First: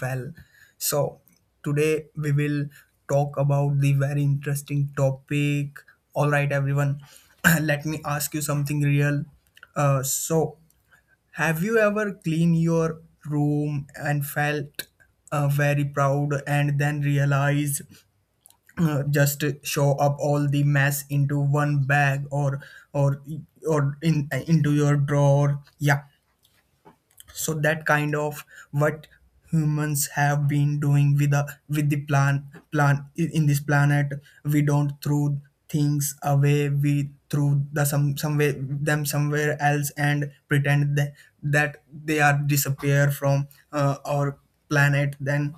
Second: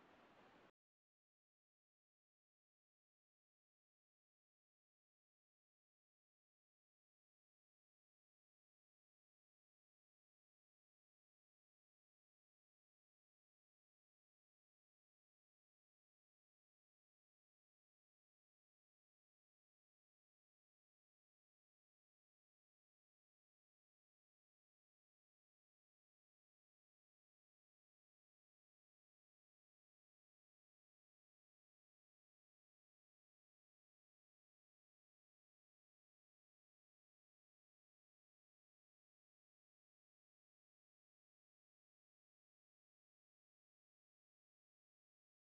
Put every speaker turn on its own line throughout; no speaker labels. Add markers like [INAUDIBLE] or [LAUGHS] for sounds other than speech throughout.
well. So, today we will talk about the very interesting topic. All right, everyone, [CLEARS THROAT] let me ask you something real. Uh, so, have you ever cleaned your room and felt very proud and then realize just show up all the mess into one bag or or in into your drawer, yeah? So that kind of what humans have been doing with the plan in this planet. We don't throw things away, we throw the some way them somewhere else and pretend that they are disappear from our planet. Then,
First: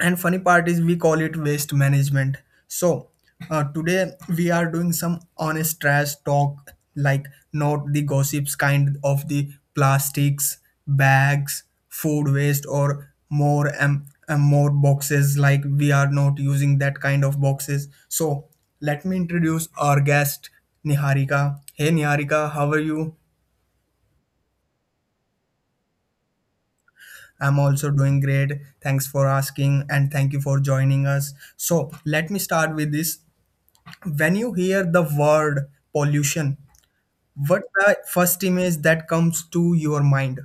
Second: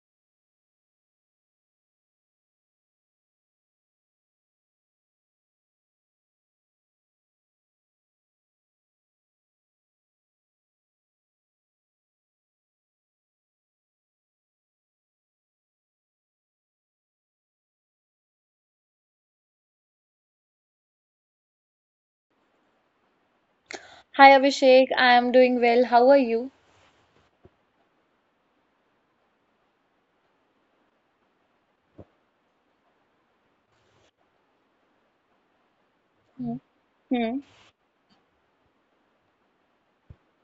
and funny part is we call it waste management. So today we are doing some honest trash talk, like not the gossips, kind of the plastics bags, food waste, or more and more boxes, like we are not using that kind of boxes. So let me introduce our guest, Niharika. Hey Niharika, how are you?
Hi Abhishek, I am doing well. How are you?
I'm also doing great, thanks for asking, and thank you for joining us. So let me start with this. When you hear the word pollution,
Hmm. Hmm.
what the first image that comes to your mind?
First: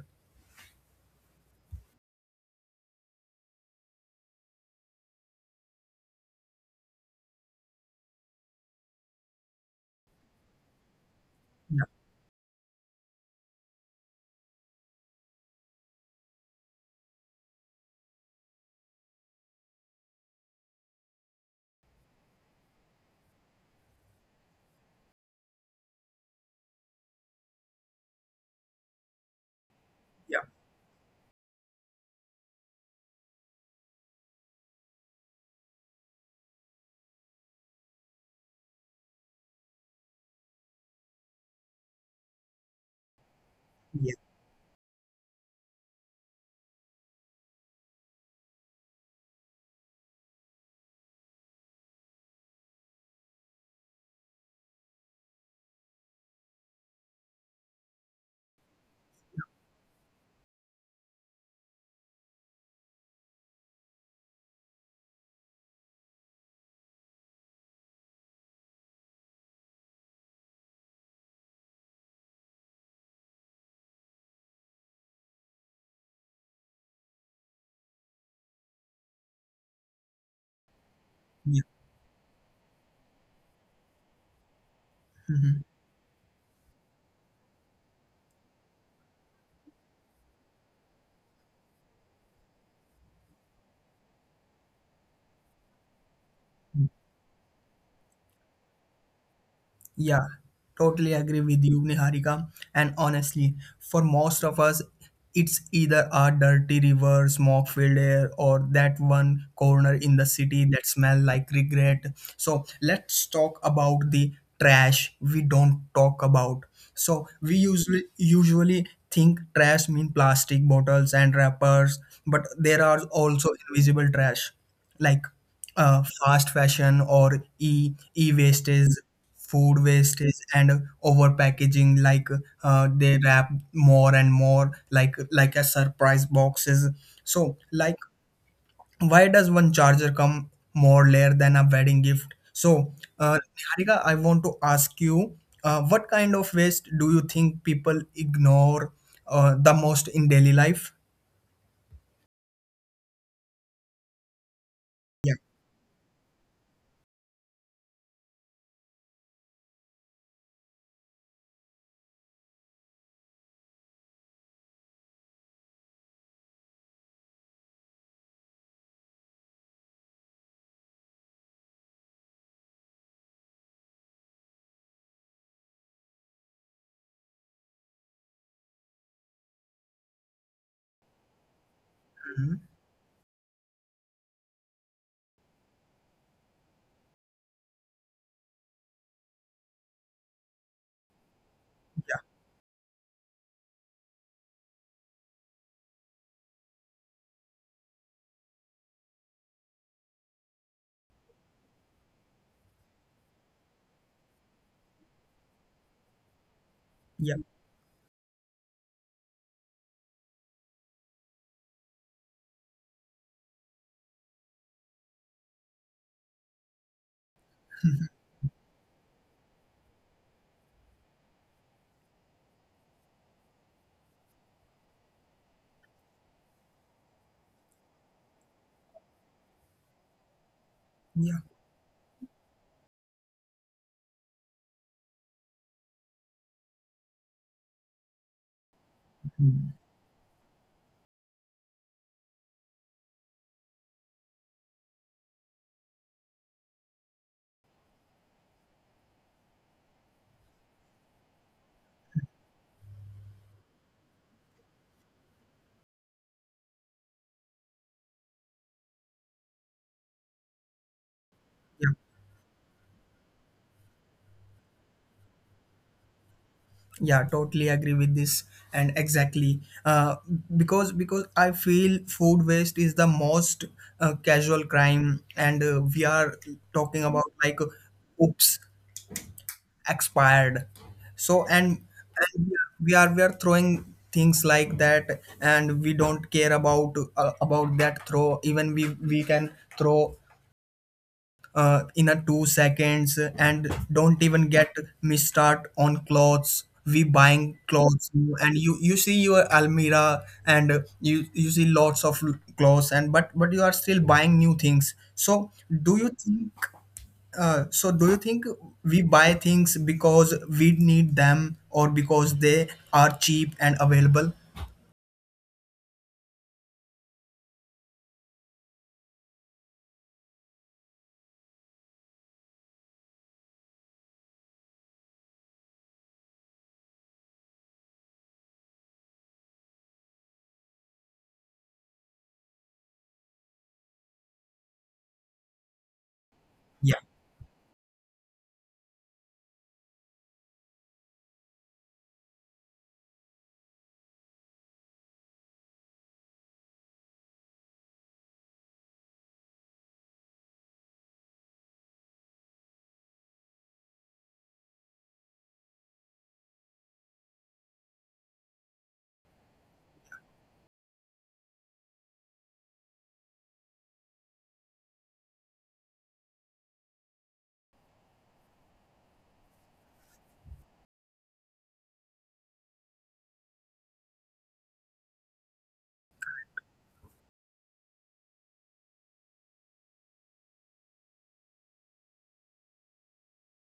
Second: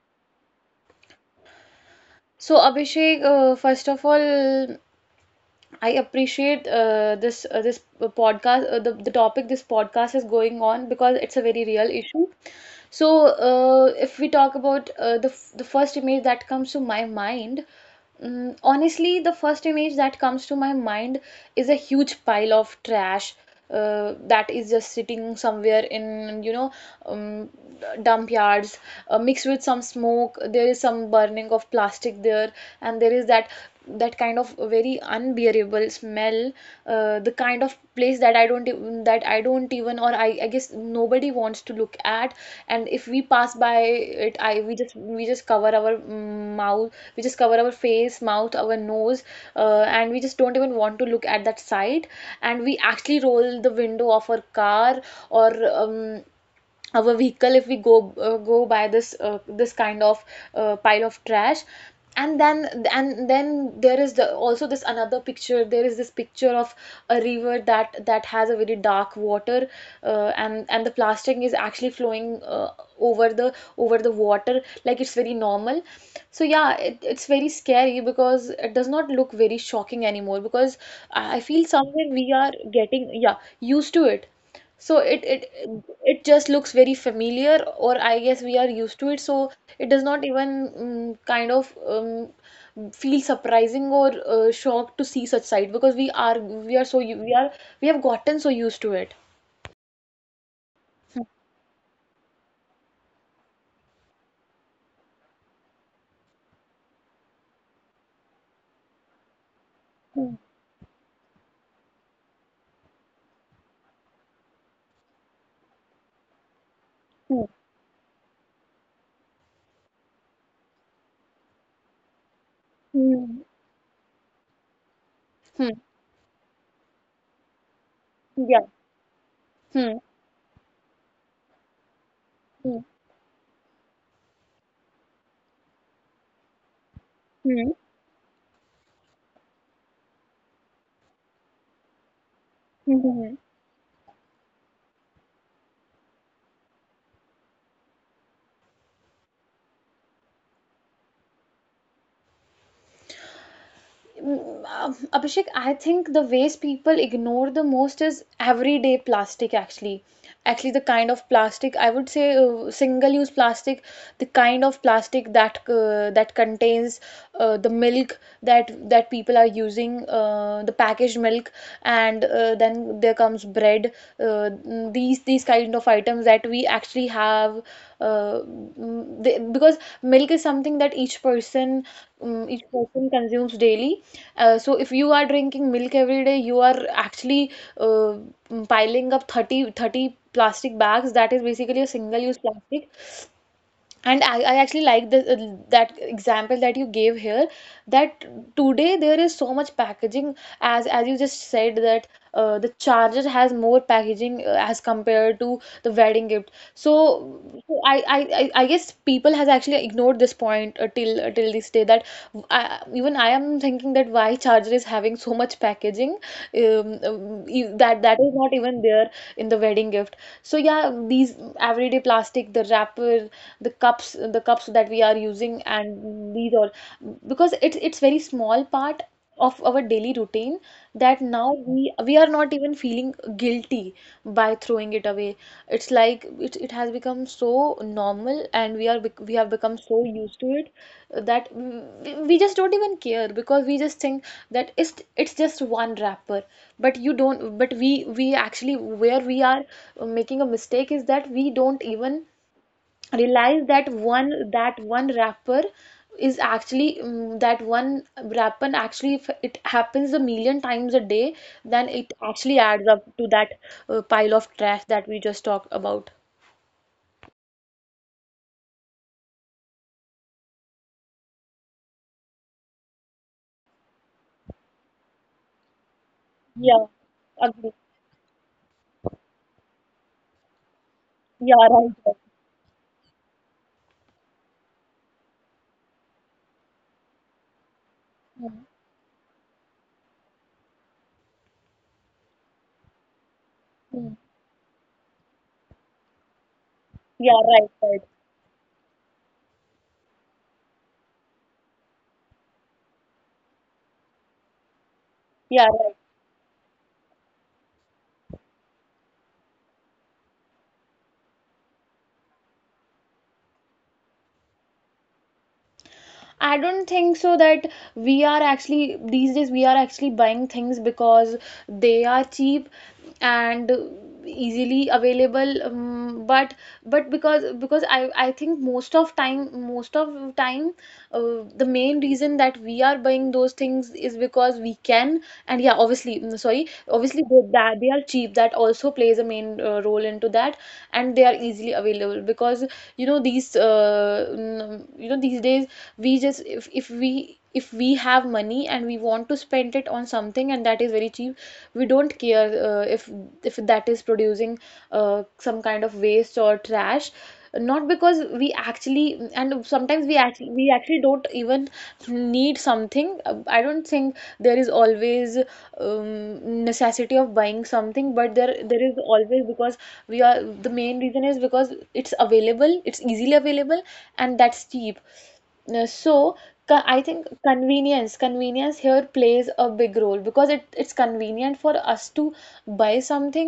So Abhishek, first of all, I appreciate this this podcast, the topic this podcast is going on, because it's a very real issue. So if we talk about the first image that comes to my mind, honestly, the first image that comes to my mind is a huge pile of trash, that is just sitting somewhere in, um, dump yards, mixed with some smoke.
Yeah,
There is some burning of plastic there, and there is that kind of very unbearable smell, the kind of place that I don't ev- that I don't even, or I guess, nobody wants to look at. And if we pass by
yeah,
it, I we just cover our mouth, we just cover our face, mouth, our nose, and we just don't even want to look at that sight, and we actually roll the window of our car or our vehicle if we go by this kind of pile of trash. And then there is the also this another picture, there is this picture of a river that has a very dark water, and the plastic is actually flowing over the water, like it's very normal. So yeah, it's very scary because it does not look very shocking anymore, because I
yeah.
feel somewhere we are getting, yeah, used to it. so it it
Mhm.
it just looks very familiar, or I guess we are used to it. So it does not even kind of feel surprising or shocked to see such sight, because we are so we have gotten so used to it.
Yeah, totally agree with you, Niharika. And honestly, for most of us, it's either a dirty river, smoke filled air, or that one corner in the
Hmm.
city that smells like regret. So let's talk about the trash we don't talk about. So
Hmm.
we usually think trash mean plastic bottles and wrappers, but there are
Hmm.
also invisible trash. Like
Hmm. Hmm.
fast fashion or e
Yeah.
wastage, food
Hmm.
wastage, and over packaging. Like
Hmm.
they wrap more and more, like a surprise boxes. So
Hmm.
like, why does one charger come more layer than a wedding gift? So,
Hmm.
uh,
Hmm.
Niharika, I want to ask you, what kind of waste do you think people ignore the most in daily life? Yeah.
Abhishek, I think the waste people ignore the most is everyday plastic actually. Actually, the kind of plastic I would say single-use plastic, the kind of plastic that contains the milk that people are using, the packaged milk, and then there comes bread. Uh, these kind of items that we actually have, because milk is something that each person um,
Mhm.
each person consumes daily. So if you are drinking milk every day, you are actually uh, piling up 30 30 plastic bags. That is basically a single use plastic, and I actually like the that example that you gave here, that today there is so much packaging, as you just said, that the charger has more packaging as compared to the wedding gift.
Yeah.
So, I guess people has actually ignored this point till this day, that even I am thinking that why charger is having so much packaging, that
[LAUGHS]
is not even there in the wedding gift. So yeah, these everyday plastic, the wrapper, the cups that we are using, and these all, because it's very small part of our daily routine, that
Yeah.
now we are not even feeling guilty by throwing it away. It's like it has become so normal, and we have become so used to it, that we just don't even care, because we just think that it's just one wrapper. But you don't but we we actually, where we are making a mistake, is that we don't even realize that one wrapper is actually, that one wrapper actually, if it happens a million times a day,
Yeah.
then it actually adds up to that pile of trash that we just talked about.
Yeah, totally agree with this. And exactly, because I feel food waste is the most casual crime. And we are
Yeah,
talking about like
agree.
oops, expired. So and,
Yeah, right, right.
and we are throwing things like that, and we don't care about that throw. Even
Mm,
we can throw in a 2 seconds and don't
mm.
even get me start on clothes. We
Yeah,
buying
right,
clothes,
right.
and you see your almira, and you see lots of clothes, and but you are still buying new things. So
Yeah,
do
right.
you think, uh, so do you think we buy things because we need them or because they are cheap and available?
I don't think so that we are actually, these days we are actually buying things because they are cheap and easily available, but because I think most of time, the main reason that we are buying those things is because we can. And yeah, obviously, sorry,
Yeah,
obviously that they are cheap, that also plays a main role into that. And they are easily available, because these n- you know these days, we just if we have money and we want to spend it on something and that is very cheap, we don't care if that is producing some kind of waste or trash. Not because we actually, and sometimes we actually don't even need something. I don't think there is always necessity of buying something, but there is always, because we are the main reason is because it's available, it's easily available, and that's cheap. So, I think convenience, here plays a big role because it's convenient for us to buy something.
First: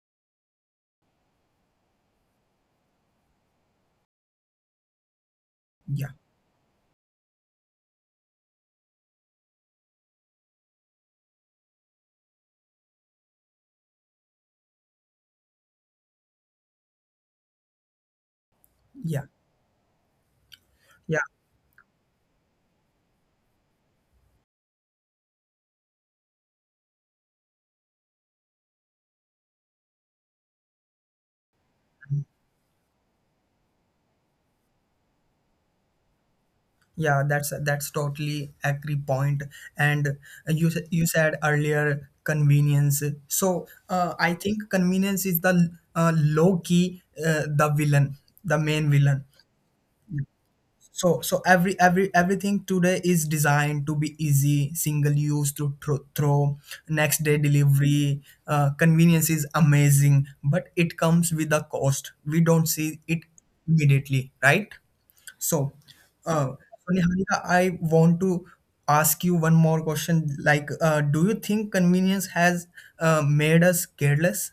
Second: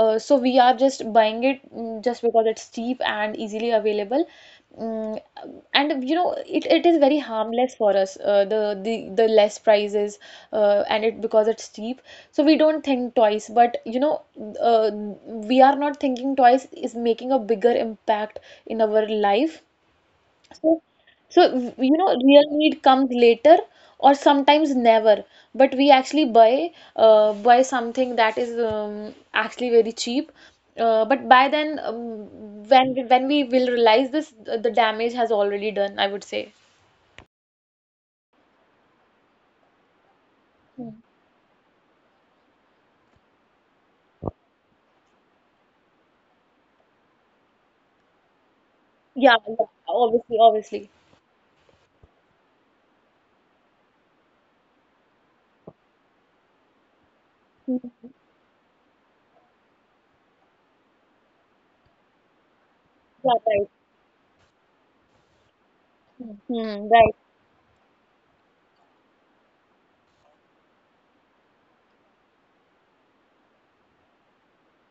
So we are just buying it, just because it's cheap and easily available. Mm, and
yeah,
it is very harmless for us. The less prices, and it because it's cheap, so we don't think twice. But you know, uh, we are not thinking twice is making a bigger impact in our
yeah,
life, so, so
yeah.
you know, real need comes later, or sometimes never. But we actually buy something that is actually very cheap. But by then, when we will realize this, the damage has already done, I would say.
Yeah, that's totally agree point. And
Hmm.
you said earlier convenience. So I think convenience is the low key, the villain, the main
Yeah,
villain.
yeah, obviously, obviously.
So every everything today is designed to be easy, single use, to throw next day
Hmm.
delivery. Convenience is amazing, but it comes with a cost. We don't
Yeah,
see it
right.
immediately, right? So,
Hmm. Hmm,
uh,
right.
so Niharika, I want to ask you one more question. Like, do you think convenience has made us careless?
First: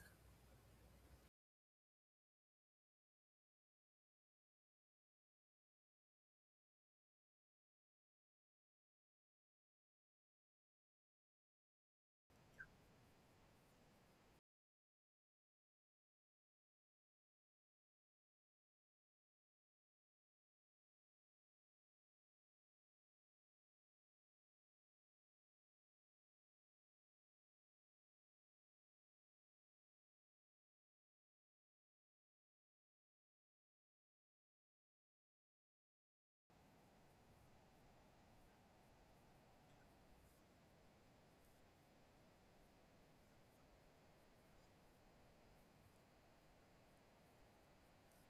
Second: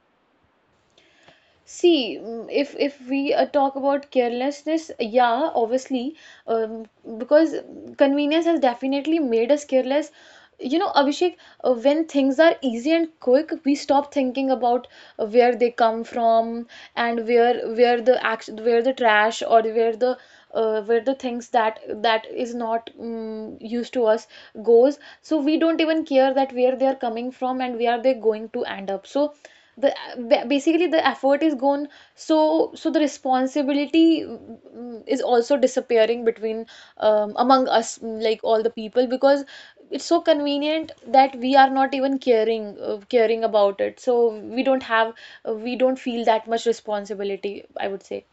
See, if we talk about carelessness, yeah, obviously, um, because convenience has definitely made us careless. You know, Abhishek, when things are easy and quick, we stop thinking about where they come from, and where the action, where the trash, or where the things that is not used to us, goes. So we don't even care that where they are coming from and where they're going to end up. So the basically the effort is gone, so the responsibility, is also disappearing, between among us, like all the people, because it's so convenient that we are not even caring about it, so we don't feel that much responsibility, I would say.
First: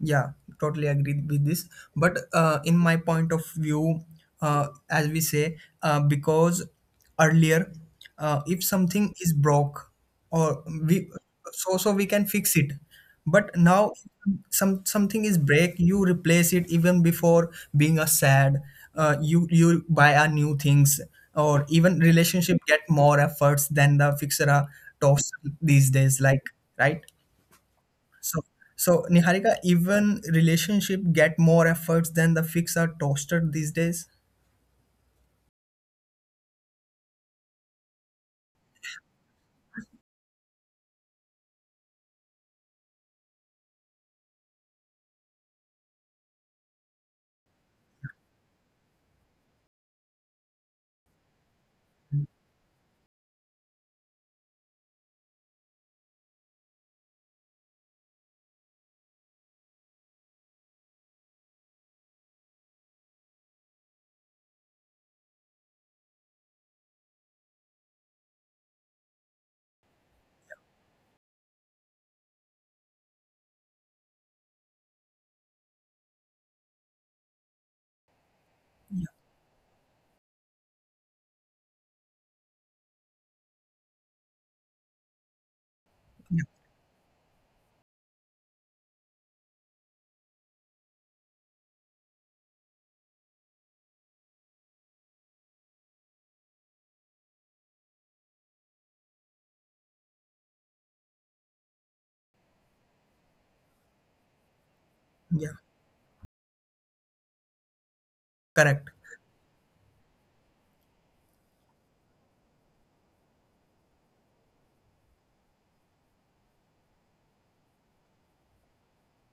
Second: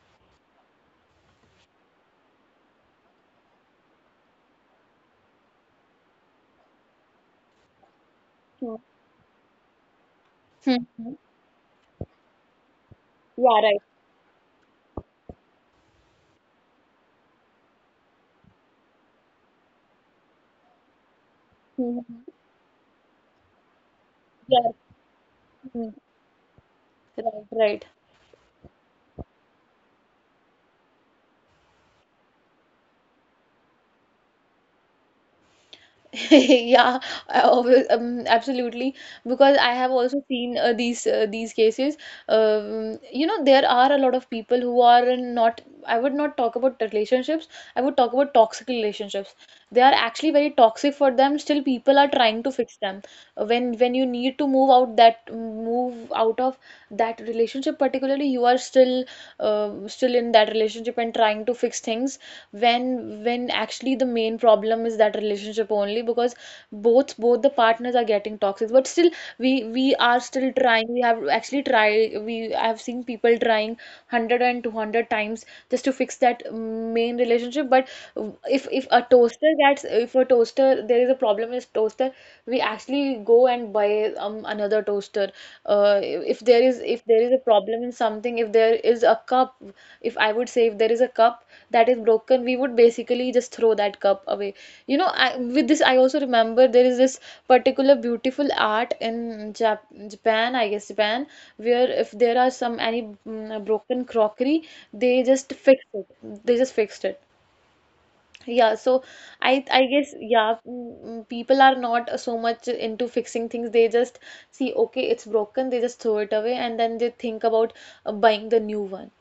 Yeah, totally agree with this. But in my point of view, as we say, because earlier, if
Hmm.
something is broke, or
Hmm.
we, so we can fix it.
Yeah,
But now,
right.
something is break, you replace it even before being a sad. You buy a new things, or even
Hmm.
relationship get more efforts than the fixer a
Yeah.
toss these
Hmm.
days. Like, right?
Right, right.
So, so, Niharika, even relationship get more efforts than the fixer toaster these days.
[LAUGHS] Yeah, absolutely. Because I have also seen these cases. You know, there are a lot of people who are in not. I would not talk about the relationships. I would talk about toxic relationships. They are actually very toxic for them. Still, people are trying to fix them. When you need to move out, that move out of that relationship, particularly, you are uh, still in that relationship and trying to fix things, when actually the main problem is that relationship only, because both the partners are getting toxic, but still we are still trying, we have actually tried, we I have seen people trying one hundred and two hundred times just to fix that main relationship. But if a toaster gets if a toaster, there is a problem is toaster, we actually go and buy another toaster,
Yeah,
if there is a problem in something, if there is a cup, if I would say, if there is a cup that is broken, we would basically just throw that cup away. You know, with this I also remember there is this particular beautiful art in Japan, I guess Japan, where if there are some any broken crockery, they
yeah,
just fix it, they just fixed it. Yeah,
correct.
so I guess, yeah, people are not so much into fixing things. They just see, okay, it's broken, they just throw it away, and then they think about buying the new one.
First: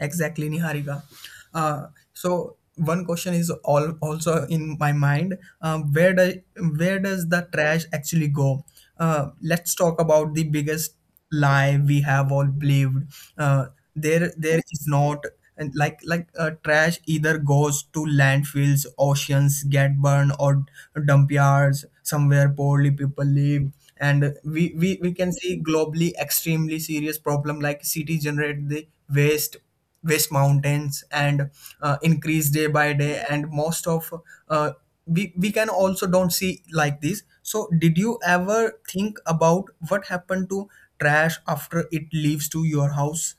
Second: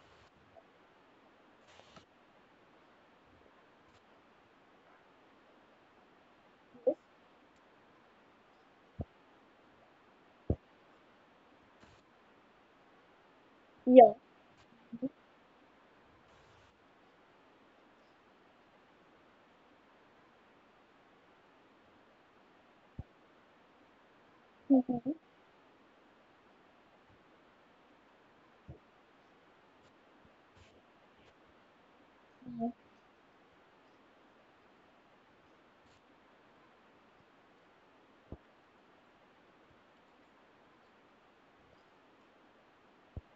Exactly, Niharika. Uh, One question is all also in my mind. Um, where does where does the trash actually go? Let's talk about the biggest lie we have all believed. Uh,
Yeah.
there is not, and like trash either goes to landfills, oceans get burned, or dump yards somewhere poorly people live. And we
Mhm.
can see globally extremely serious problem, like cities generate the waste West Mountains and increase day by day. And most of, uh, we can also don't see like this. So did you ever think about what happened to trash after it leaves to your house?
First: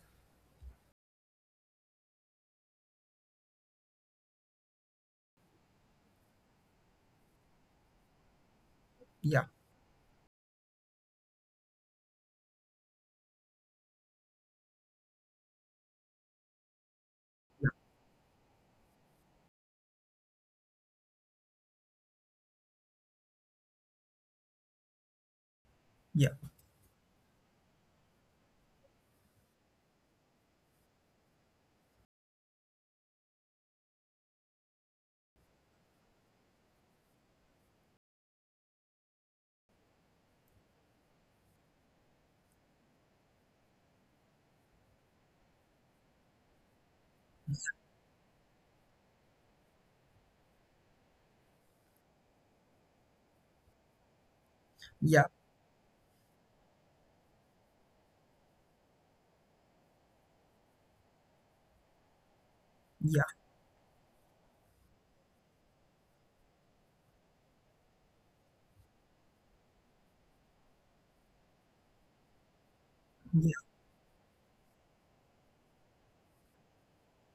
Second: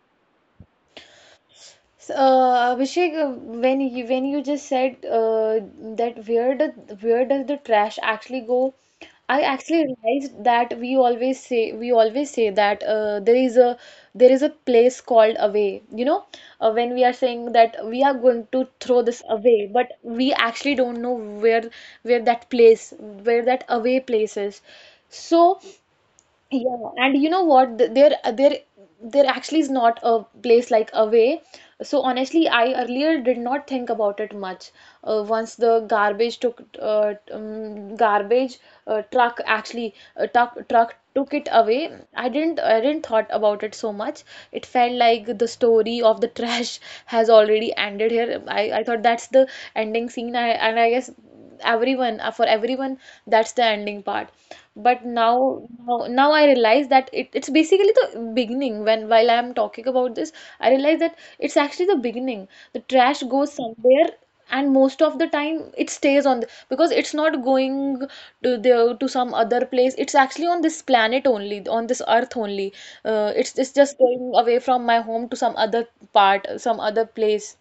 So, Abhishek, when you just said that where does the trash actually go? I
Yeah,
actually realized that we always say that there is a place called away. You know, when we are saying that we are going to throw this away, but we actually don't know where that away place is. So
yeah,
yeah, and you know what? There actually is not a place like Away. So honestly, I earlier did not think about it much. Once garbage truck actually truck took it away. I didn't thought about it so much. It felt like the story of the trash [LAUGHS] has already ended here. I thought that's the ending scene. And I guess for everyone, that's the ending part. But
yeah,
now I realize that it's basically the beginning. When while I'm talking about this, I realize that it's actually the beginning. The trash
yeah,
goes somewhere, and most of the time it stays because it's not going to some other place. It's actually on this planet only, on this earth only. It's
yeah.
just going away from my home to some other part, some other place.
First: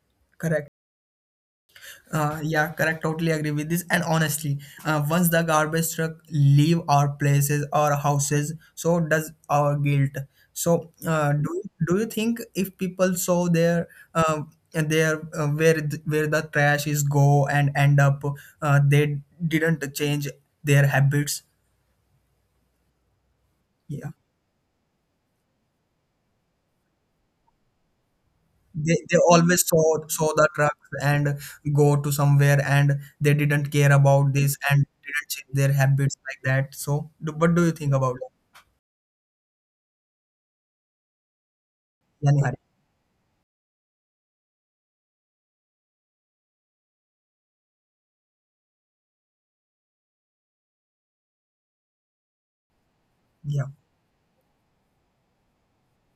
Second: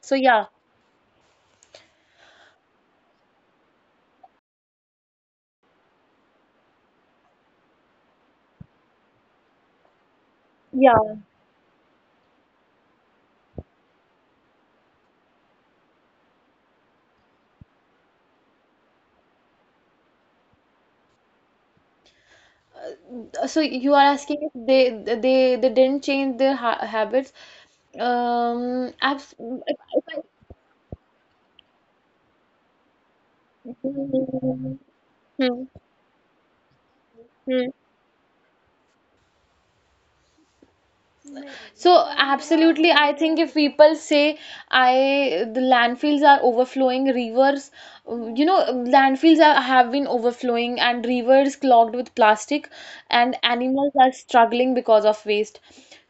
So yeah,
Correct. Yeah, correct. Totally agree with this. And honestly, once the garbage truck leave our places, our houses, so does our guilt. So,
yeah.
do you think if people saw their uh, where the trash is go and end up, they didn't change their habits?
So you are
Yeah,
asking if they didn't change their ha habits.
they
Abs
always saw
if I,
saw the trucks and go to somewhere, and they didn't care about this
Hmm,
and didn't change
hmm,
their habits like that. So, what do you
hmm.
think about?
So
Yeah, Nihari.
absolutely, I think if people say I the landfills are overflowing, rivers, you know, landfills have been overflowing and rivers clogged with plastic, and
Yeah,
animals are struggling because of waste.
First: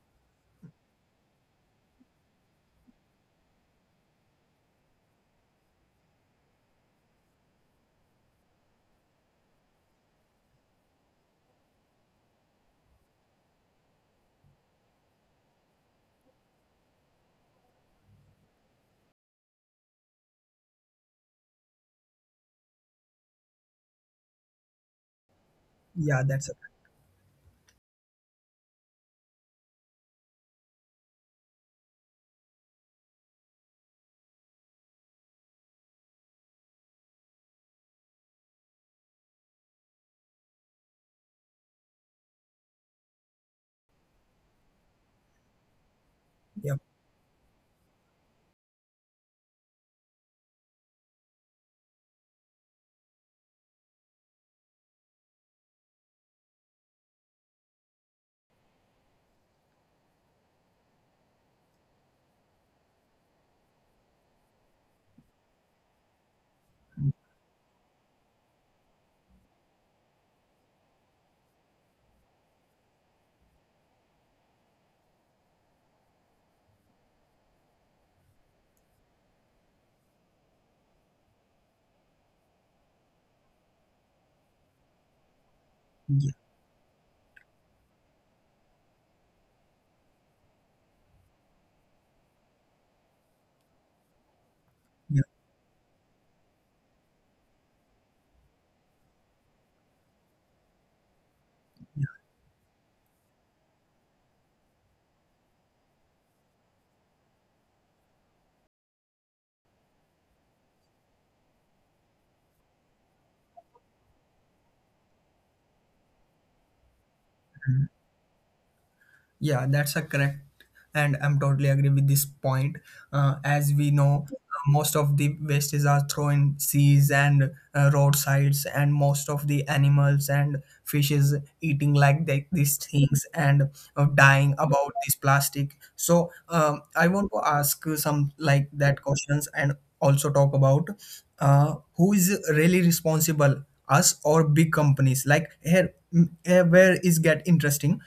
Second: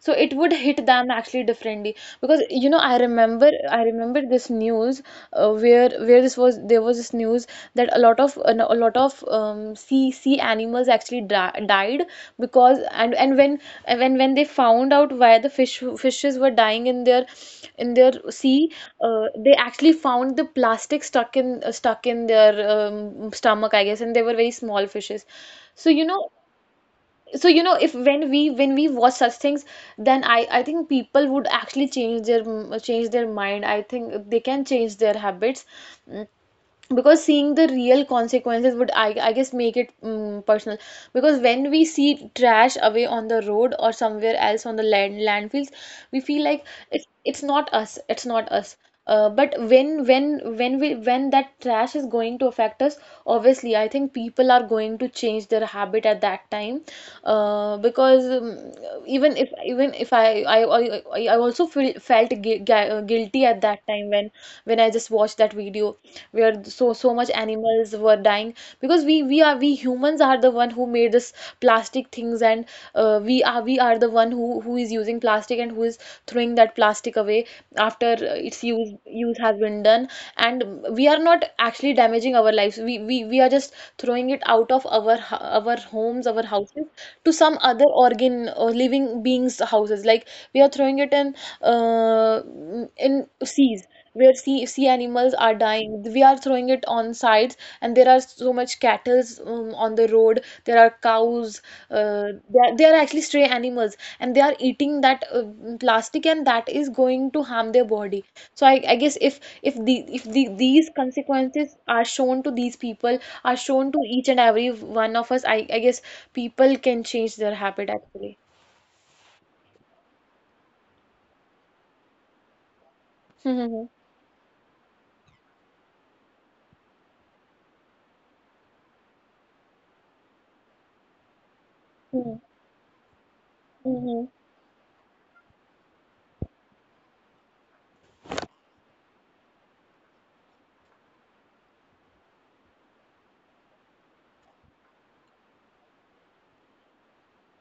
So it would hit them actually differently, because I remember this news, where this was there was this news that a lot of sea animals actually died, because and when they found out why the fishes were dying in their sea, they actually found the plastic stuck in their stomach, I guess, and they were very small fishes, so you
yeah,
know
that's it.
so if when we watch such things, then I think people would actually change their mind. I think they can change their habits Mm because seeing the real consequences would, I guess, make it personal. Because when we see trash away on the road or somewhere else on the landfills, we feel like
Yeah,
it's not us, but when that trash is going to affect us, obviously I think people are going to change their habit at that time, because even if I also felt guilty at that time when I just watched that video where so much animals were dying, because we humans are the one who made this plastic things. And we are the one who is using plastic and who is throwing that plastic away after its use has been done. And we are not actually damaging our lives, we are just throwing it out of our our homes,
yeah,
our houses, to some other organ or living beings houses. Like, we are throwing it in, uh, in seas where sea
yeah,
animals are dying. We are throwing it on sides, and there are so much cattles on the road. There are cows. They are actually stray animals, and they are eating that plastic, and that is going to harm their body. So I guess if these consequences are shown to these people, are shown to each and every one of us, I guess people can change their
yeah.
habit actually.
Yeah, that's a correct, and I'm totally agree with this point. As we
Mm-hmm.
know, most of the wastes are thrown in seas and roadsides, and most of the animals and fishes eating like these things, and dying
Mm-hmm.
about this plastic. So, I want to ask you some like that questions, and also talk about who is really responsible, us or big companies? Like here, here where is get interesting.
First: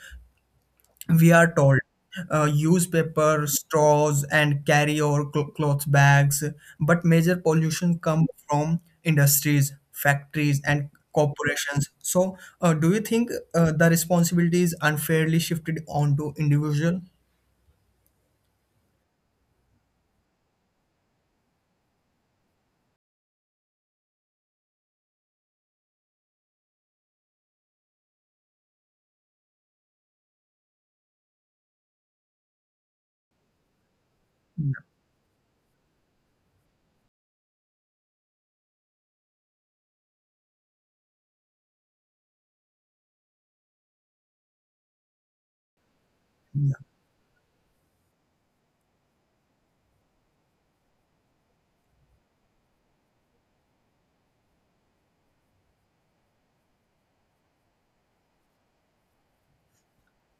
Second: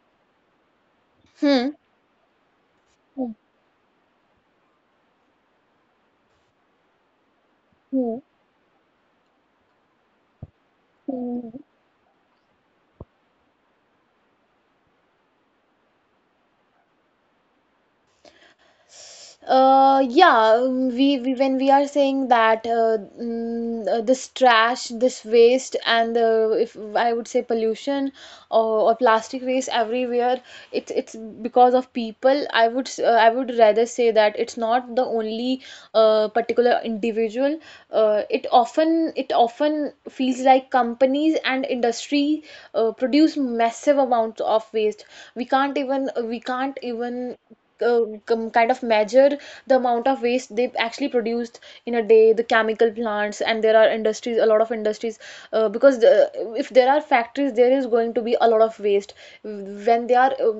We are
Hmm.
told use paper straws and carry your cloth bags, but major pollution
Hmm.
come from industries, factories, and
Hmm.
corporations. So do you think the responsibility is unfairly shifted onto individual?
Yeah, we when we are saying that this trash, this waste, and the if I would say pollution, or plastic waste everywhere, it's because of people. I would rather say that it's not the only particular individual. It often feels like companies and industry produce massive amounts of waste. we can't even we can't
Yeah,
even uh, com- kind of measure the amount of waste they actually produced in a day. The chemical plants, and there are industries, a lot of industries, uh, because the, if there are factories there is going to be a lot of waste when they are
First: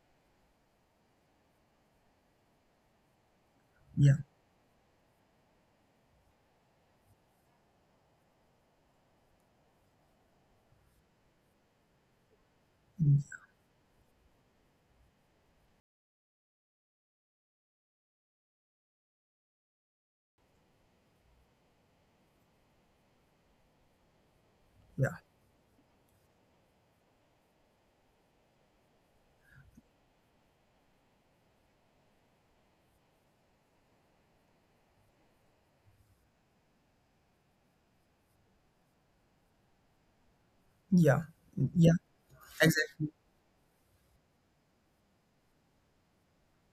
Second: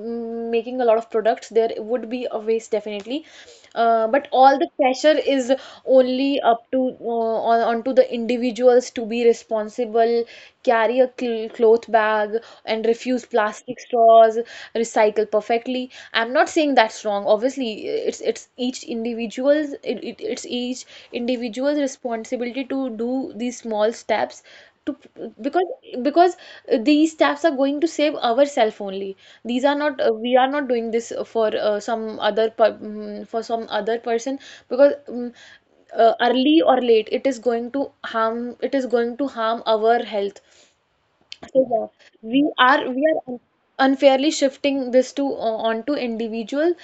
making a lot of products. There would be a waste definitely.
yeah,
But all the pressure is only up to on onto the individuals to be responsible, carry a cl cloth bag, and refuse plastic straws, recycle perfectly. I'm not saying that's wrong. Obviously it's each individual's responsibility to do these small steps, to
yeah,
because because these steps are going to save ourselves only. These are not We are not doing this for some other per, mm, for some other person, because early or late it is going to harm our health.
yeah,
So yeah,
yeah,
we are we
exactly,
are un- unfairly shifting this to onto individual.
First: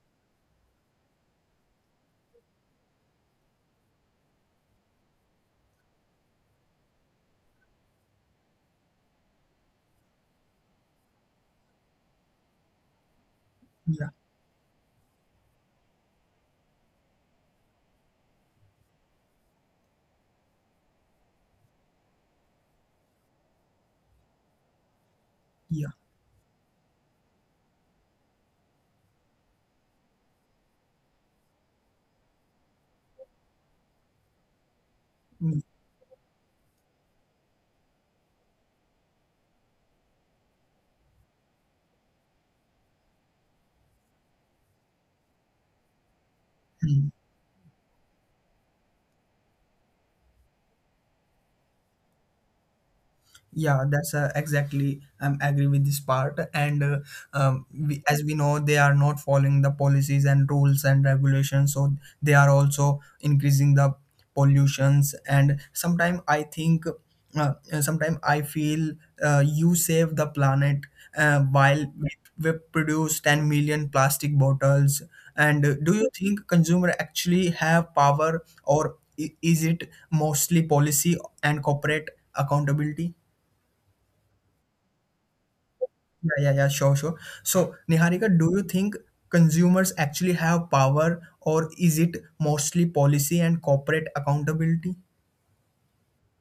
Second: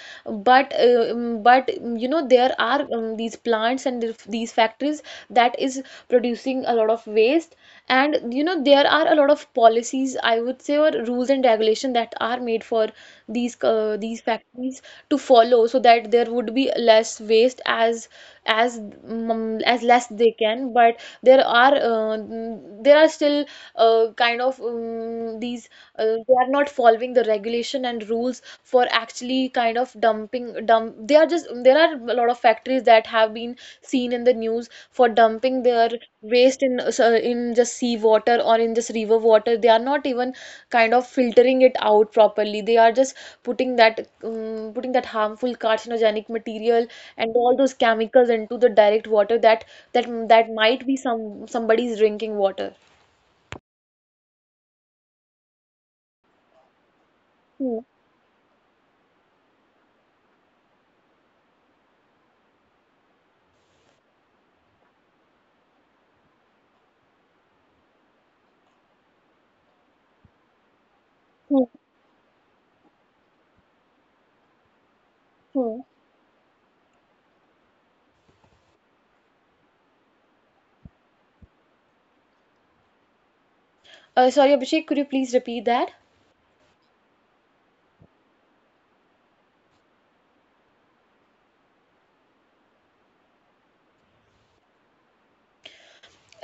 But you know, there are these plants and these factories that is producing a lot of waste. And there are a lot of policies, I would say, or rules and regulation that are made for these uh,
yeah,
these factories to follow, so that there would be less waste as less they can. But there are still, kind of these
yeah.
they are not following the regulation and rules, for actually kind of dumping dump they are just There are a lot of factories that have been seen in the news for
Mm,
dumping their waste in just sea water, or in just river water. They are not even kind of filtering it out properly. They are just putting that harmful carcinogenic material,
mm.
and all those chemicals into the direct water, that that might be somebody's drinking water.
Yeah, that's exactly. I'm agree with this part. And
Hmm,
we, as we know, they are not following the policies and rules and regulations, so they are also increasing the pollutions. And uh, sometimes I feel, you save the planet
hmm,
while we produce 10 million plastic bottles. And
hmm.
do you think consumer actually have power, or is it mostly policy and corporate accountability?
Sorry, Abhishek, could you please repeat that?
Yeah, yeah, yeah, sure, sure. So, Niharika, do you think consumers actually have power, or is it mostly policy and corporate accountability?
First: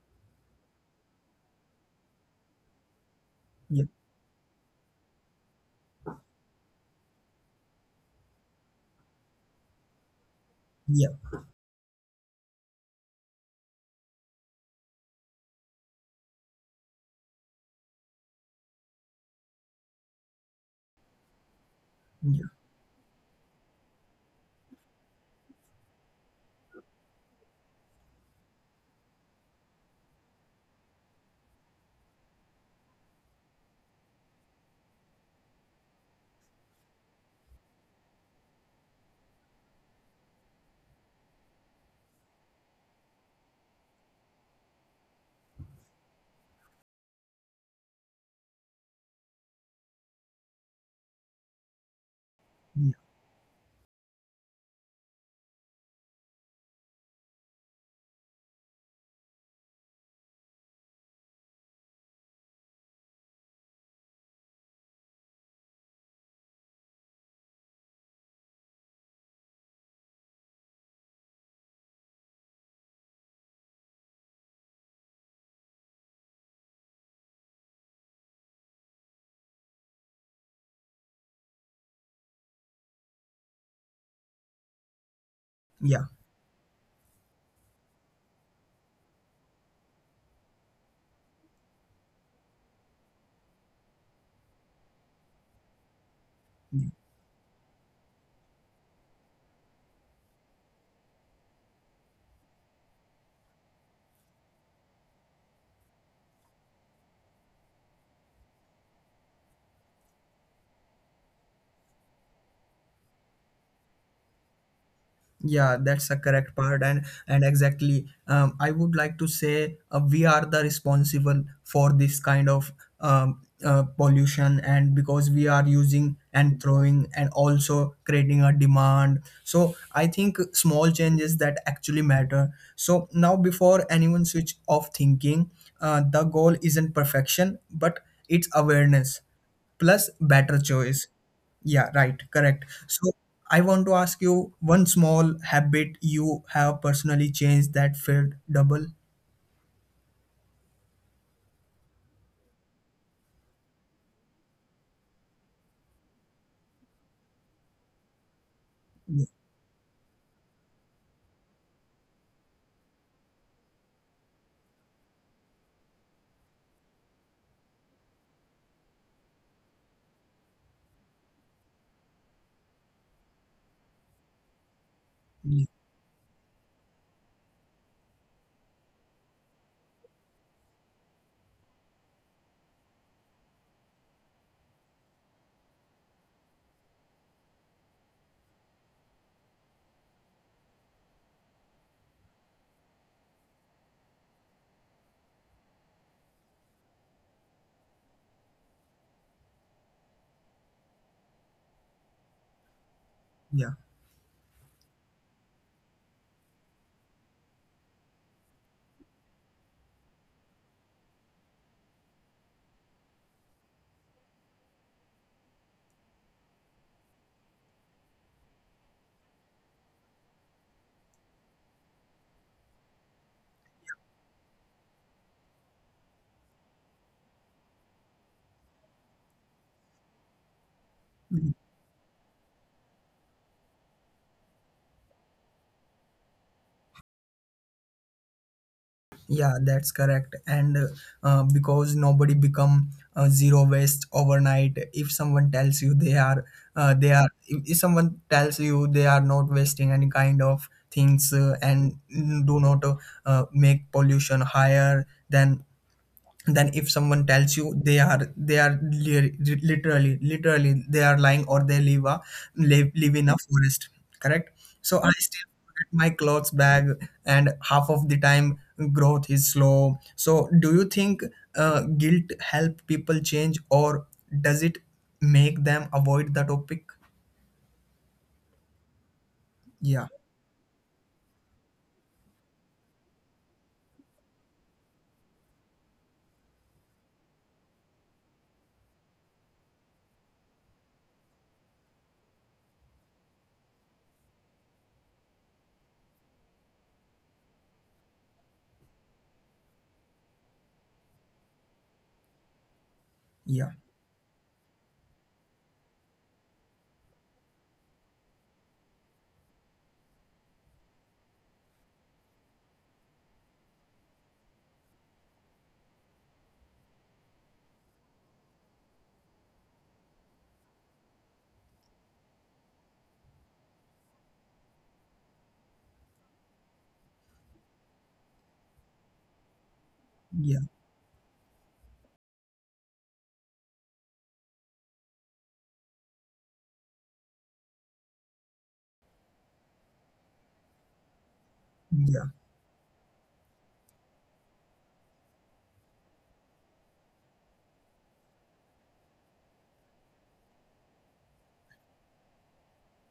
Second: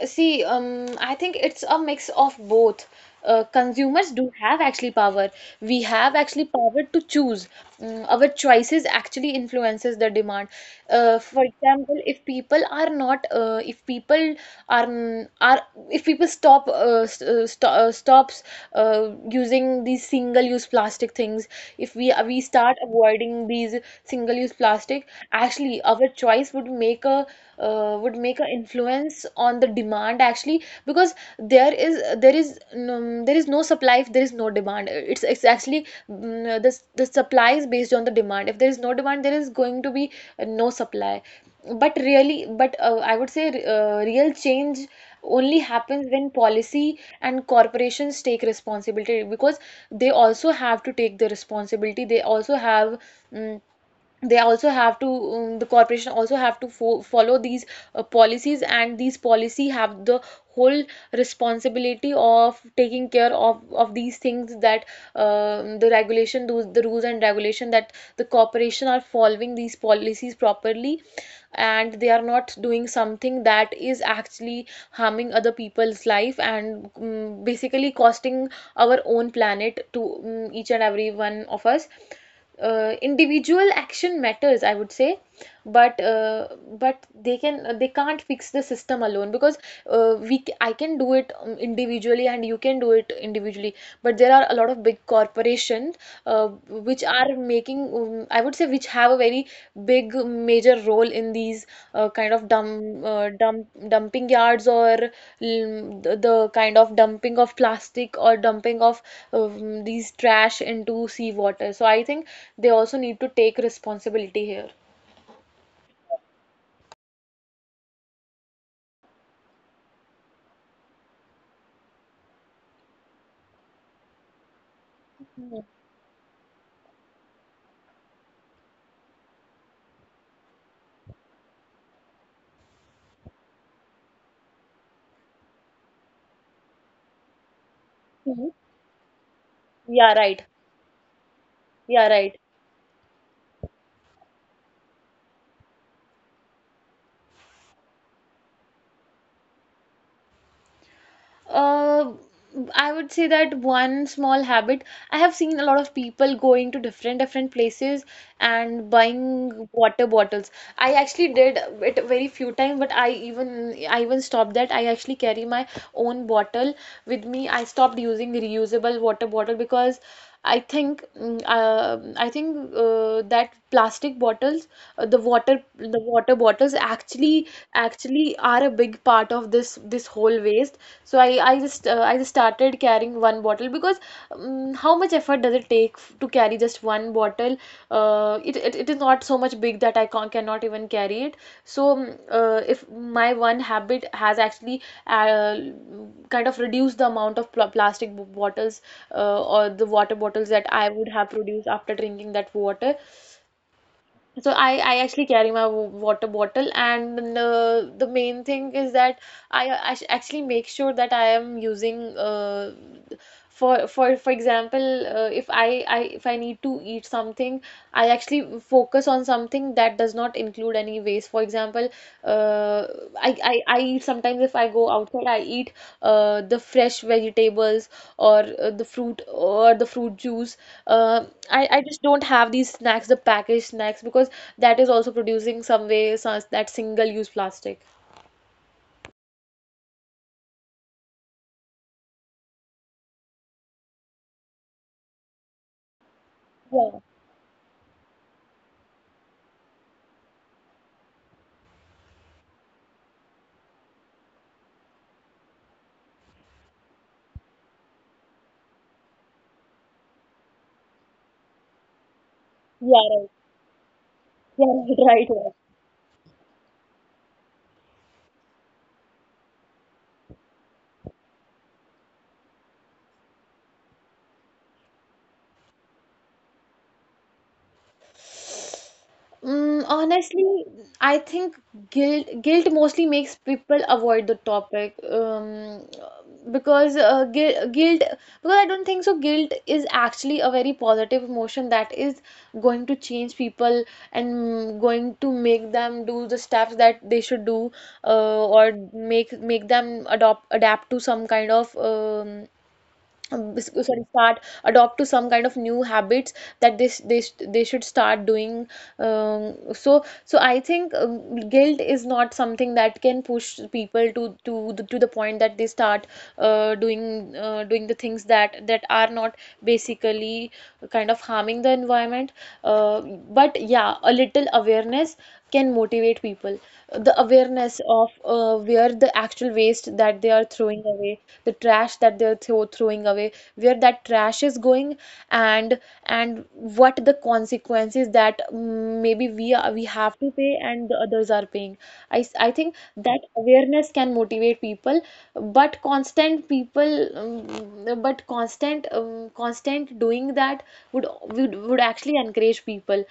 See, I think it's a mix of both.
Yeah,
Consumers do have actually power. We have actually power to choose. Our choices actually influences the demand.
yeah,
For example, are um, our if people stops using these single use plastic things. If we
yeah,
we start avoiding these single use plastic, actually our choice would make a would make an influence on the demand. Actually, because there is no supply if there is no demand. It's actually, the supply is based on the demand. If there is no demand, there is going to be no supply. But I would say, real change only happens when policy and corporations take responsibility, because they also have to take the responsibility. They also have, mm they also have to, the corporation also have to follow these policies, and these policy have the whole responsibility of taking care of these things, that the regulation, those the rules and regulation that the corporation are following these policies properly, and they are not doing something that is actually harming other people's life, and basically costing our own planet to, each and every one of us. Individual action matters, I would say, but
yeah,
uh, but they can they can't fix the system alone, because I can do it individually, and you can do it individually. But there are a lot of big corporations
yeah.
which are making, I would say, which have a very big major role in these kind of dumping yards, or the kind of dumping of plastic, or dumping of these trash into sea water. So I think they also need to take responsibility here.
Yeah, that's a correct part, and exactly. I would like to say we are the responsible for this kind of um, pollution, and because we
Mhm.
are using and throwing, and also creating a demand. So I think small changes that actually matter. So now, before anyone switch off thinking, the goal isn't perfection, but it's
Mhm.
awareness plus
Yeah, right.
better choice. Yeah,
Yeah,
right.
right.
Correct. So I want to ask you one small habit you have personally changed that felt double.
Uh, I would say that one small habit, I have seen a lot of people going to different different places and buying water bottles. I actually did it very few times, but I even stopped that. I actually carry my own bottle with me. I stopped using reusable water bottle because I think, I think that plastic bottles, the water
Ye-
the water bottles actually are a big part of this whole waste. So I just started carrying one bottle, because how much effort does it take to carry just one bottle? It is not so much big that I cannot even carry it. So if my one habit has actually uh, kind of reduced the amount of plastic bottles, or the water bottles that I would have produced after drinking that water.
Yeah.
So I actually carry my water bottle, and the main thing is that I actually make sure that I am using, for for example, if I need to eat something, I actually focus on something that does not include any waste. For example, uh, I eat sometimes if I go outside, I eat the fresh vegetables or the fruit or the fruit juice. I just don't have these snacks, the packaged snacks because that is also producing that single-use plastic.
Yeah, that's correct. And because nobody become zero waste overnight. If someone tells you they are,
Yeah,
they are. If someone tells you they are not wasting any kind of things and do not make pollution higher, then if someone tells you literally they are lying, or they live,
yeah,
live
right,
in a forest. Correct.
yeah,
So
[LAUGHS]
I
right, right,
still
right.
forget my clothes bag, and half of the time growth is slow. So do you think guilt help people change, or does it make them avoid the topic?
Mm,
Yeah,
honestly, I think guilt mostly makes people avoid the topic, because guilt, guilt because I don't think so. Guilt is actually a very positive emotion that is going to change people and going to make them do the steps that they should do, or make them adopt adapt to some kind of
yeah,
s- sorry start adopt to some kind of new habits that they should start doing. So I think, guilt is not something that can push people to the point that they start doing the things that that are not basically kind of harming the environment. uh, but yeah, a little awareness can motivate people, the awareness of where the actual waste that they are
yeah,
throwing away, the trash that throwing away, where that trash is going, and and what the consequences that, maybe we have to pay and the others are paying. i
yeah,
s- i think that awareness can motivate people, but constant people but constant, doing that would would actually encourage people.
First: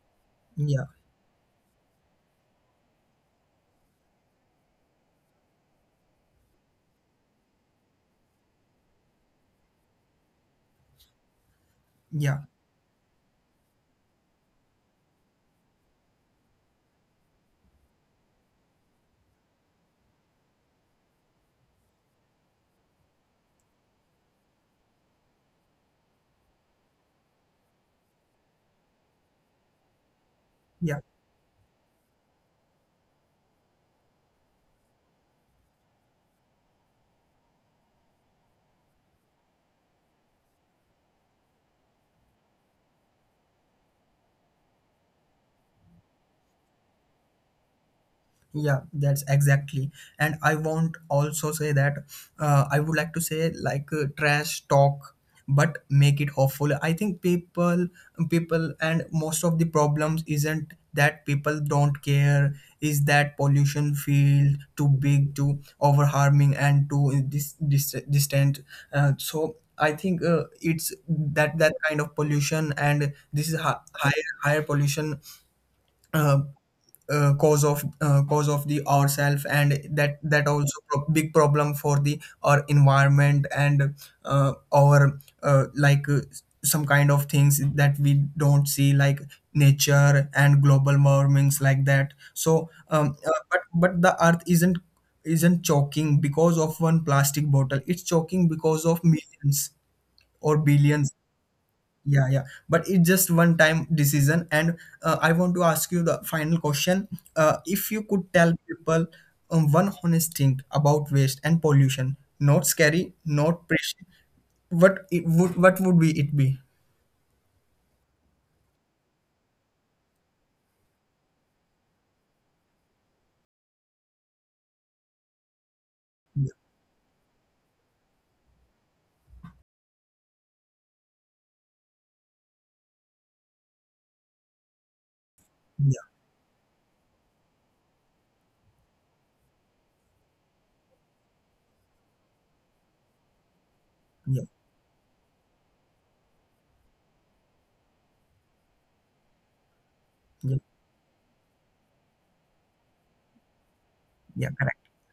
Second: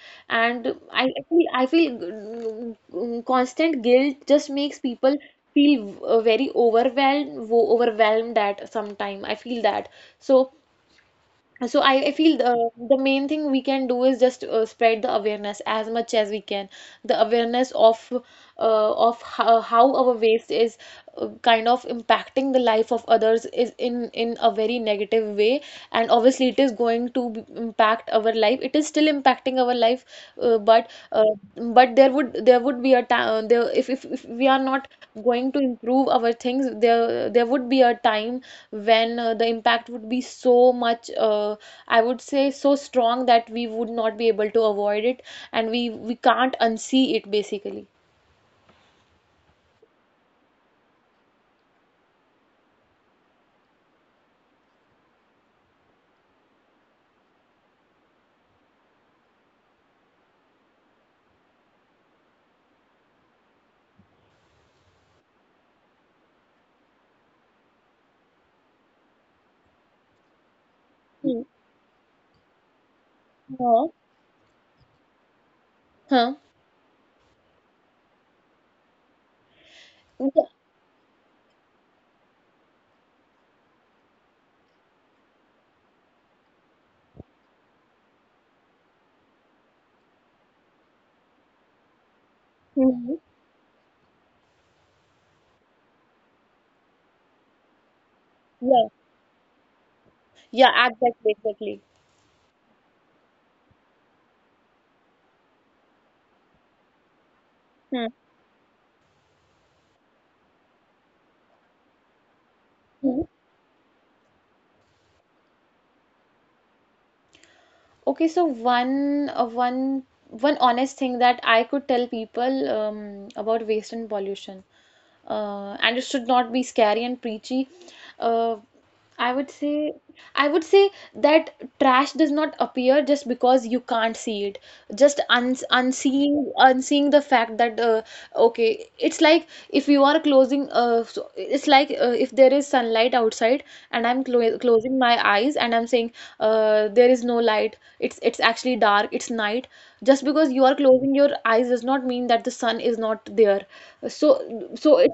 And
yeah,
I feel, constant guilt just makes people feel very overwhelmed, overwhelmed at some time, I feel that. So so I,
yeah,
I feel the main thing we can do is just spread the awareness as much as we can. The awareness of how our waste is kind of impacting the life of others is in a very negative way, and obviously it is going to impact our life. It is still impacting our life, uh, but
yeah.
uh, but there would be a time there, if we are not going to improve our things, there would be a time when, the impact would be so much, I would say, so strong that we would not be able to avoid it, and we can't unsee it basically.
Yeah, that's exactly. And I want also say that I would like to say like trash talk, but make it hopeful. I think people, and most of the problems isn't that people don't care. Is that pollution field too big, too over harming, and too distant? So I think it's
Hmm.
that kind of pollution, and this is
No.
higher pollution,
Huh?
uh, cause of, cause of the ourself, and that
Yeah.
that also big problem for the our environment. And our like some kind of things that we don't see, like nature and global warmings like that. So
Hmm.
but the earth isn't choking because of one plastic bottle, it's choking because
Yeah.
of millions or
Yeah,
billions.
exactly, exactly.
Yeah, yeah. But it's just one time decision. And I want to ask you the final question. If you
Hmm.
could tell people, one honest thing about waste and pollution, not scary,
Hmm.
not precious, what would be it be?
Okay, so one honest thing that I could tell people, about waste and pollution, and it should
Yeah,
not be scary and preachy. Uh, I would say I would say that trash does not appear just because you can't see it, just un
yeah,
unseeing unseeing the fact that, okay, it's like if you are closing so it's like if there is sunlight outside and I'm
yeah,
closing my eyes and I'm saying, there is no light, it's actually dark, it's night. Just because
yeah,
you are closing your eyes does not mean that the sun is not there. So
yeah, correct.
so it,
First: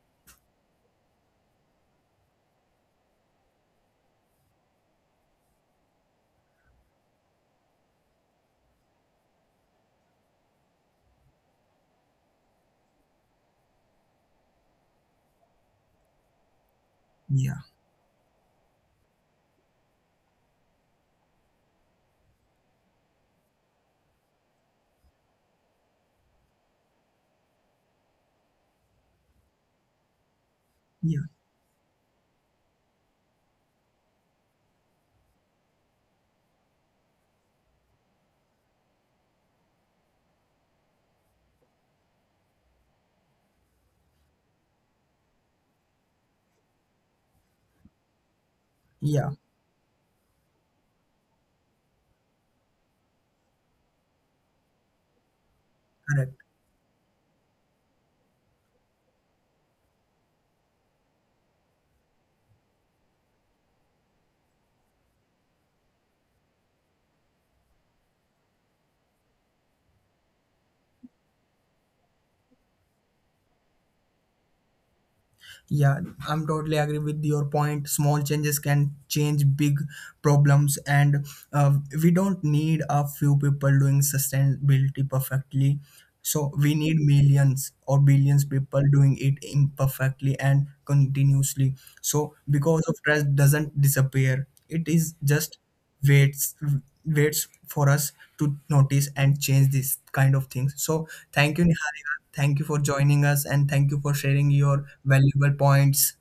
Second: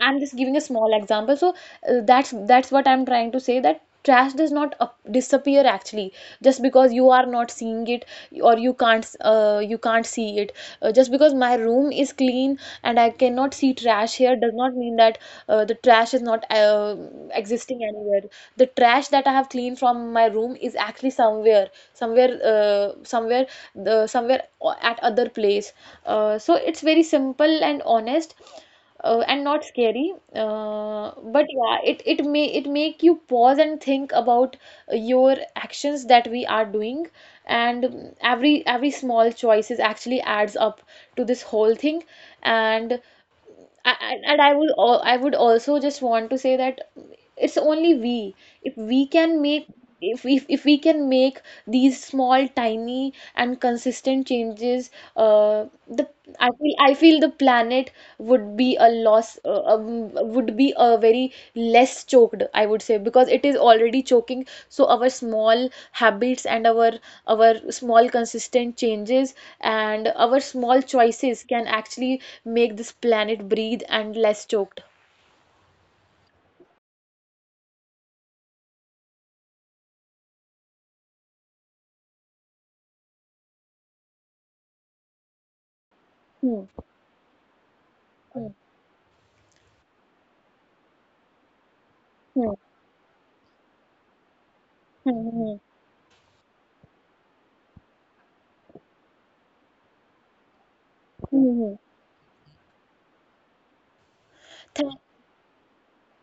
I'm just giving a small example. So that's what I'm trying to say, that trash does not disappear actually just because you are not seeing it, or you can't see it. Just because my room is clean and I cannot see trash here does not mean that the trash is not
Yeah,
existing anywhere. The trash that I have cleaned from my room is actually somewhere, somewhere somewhere the somewhere o- at other place. So it's very simple and honest, and not scary,
yeah,
but yeah, it may it make you pause and think about your actions that we are doing. And, every small choices actually adds up to this whole thing. And I would also just want to say that, it's only we, if we
yeah,
can make, if if we can make these small, tiny and consistent changes, the
correct.
I feel, the planet would be a loss would be a very less choked, I would say, because it is already choking. So our small habits and our small consistent changes and our small choices can actually make this planet breathe and less choked.
Yeah, I'm totally agree with your point. Small changes can change big problems. And uh, we don't need a few people doing sustainability perfectly. So
Hmm,
we need millions or
hmm,
billions people doing it imperfectly and continuously. So
hmm,
because of stress doesn't disappear, it
hmm,
is just
hmm,
waits waits for us to notice and change this kind of things. So
hmm,
thank you,
hmm.
Niharika. Thank you for joining us and thank you for sharing your
Th-
valuable points.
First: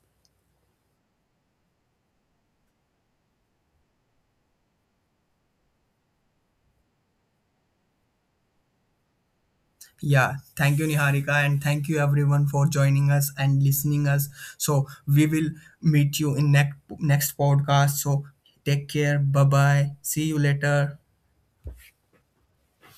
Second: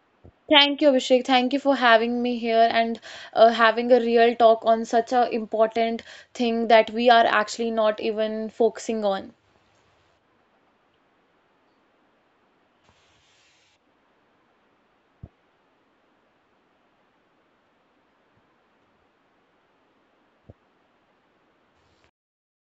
Thank you, Abhishek. Thank you for having me here, and having a real talk on such a important thing that we are actually not even focusing on.
Yeah, thank you Niharika, and thank you everyone for joining us and listening us. So we will meet you in next podcast. So take care. Bye bye. See you later.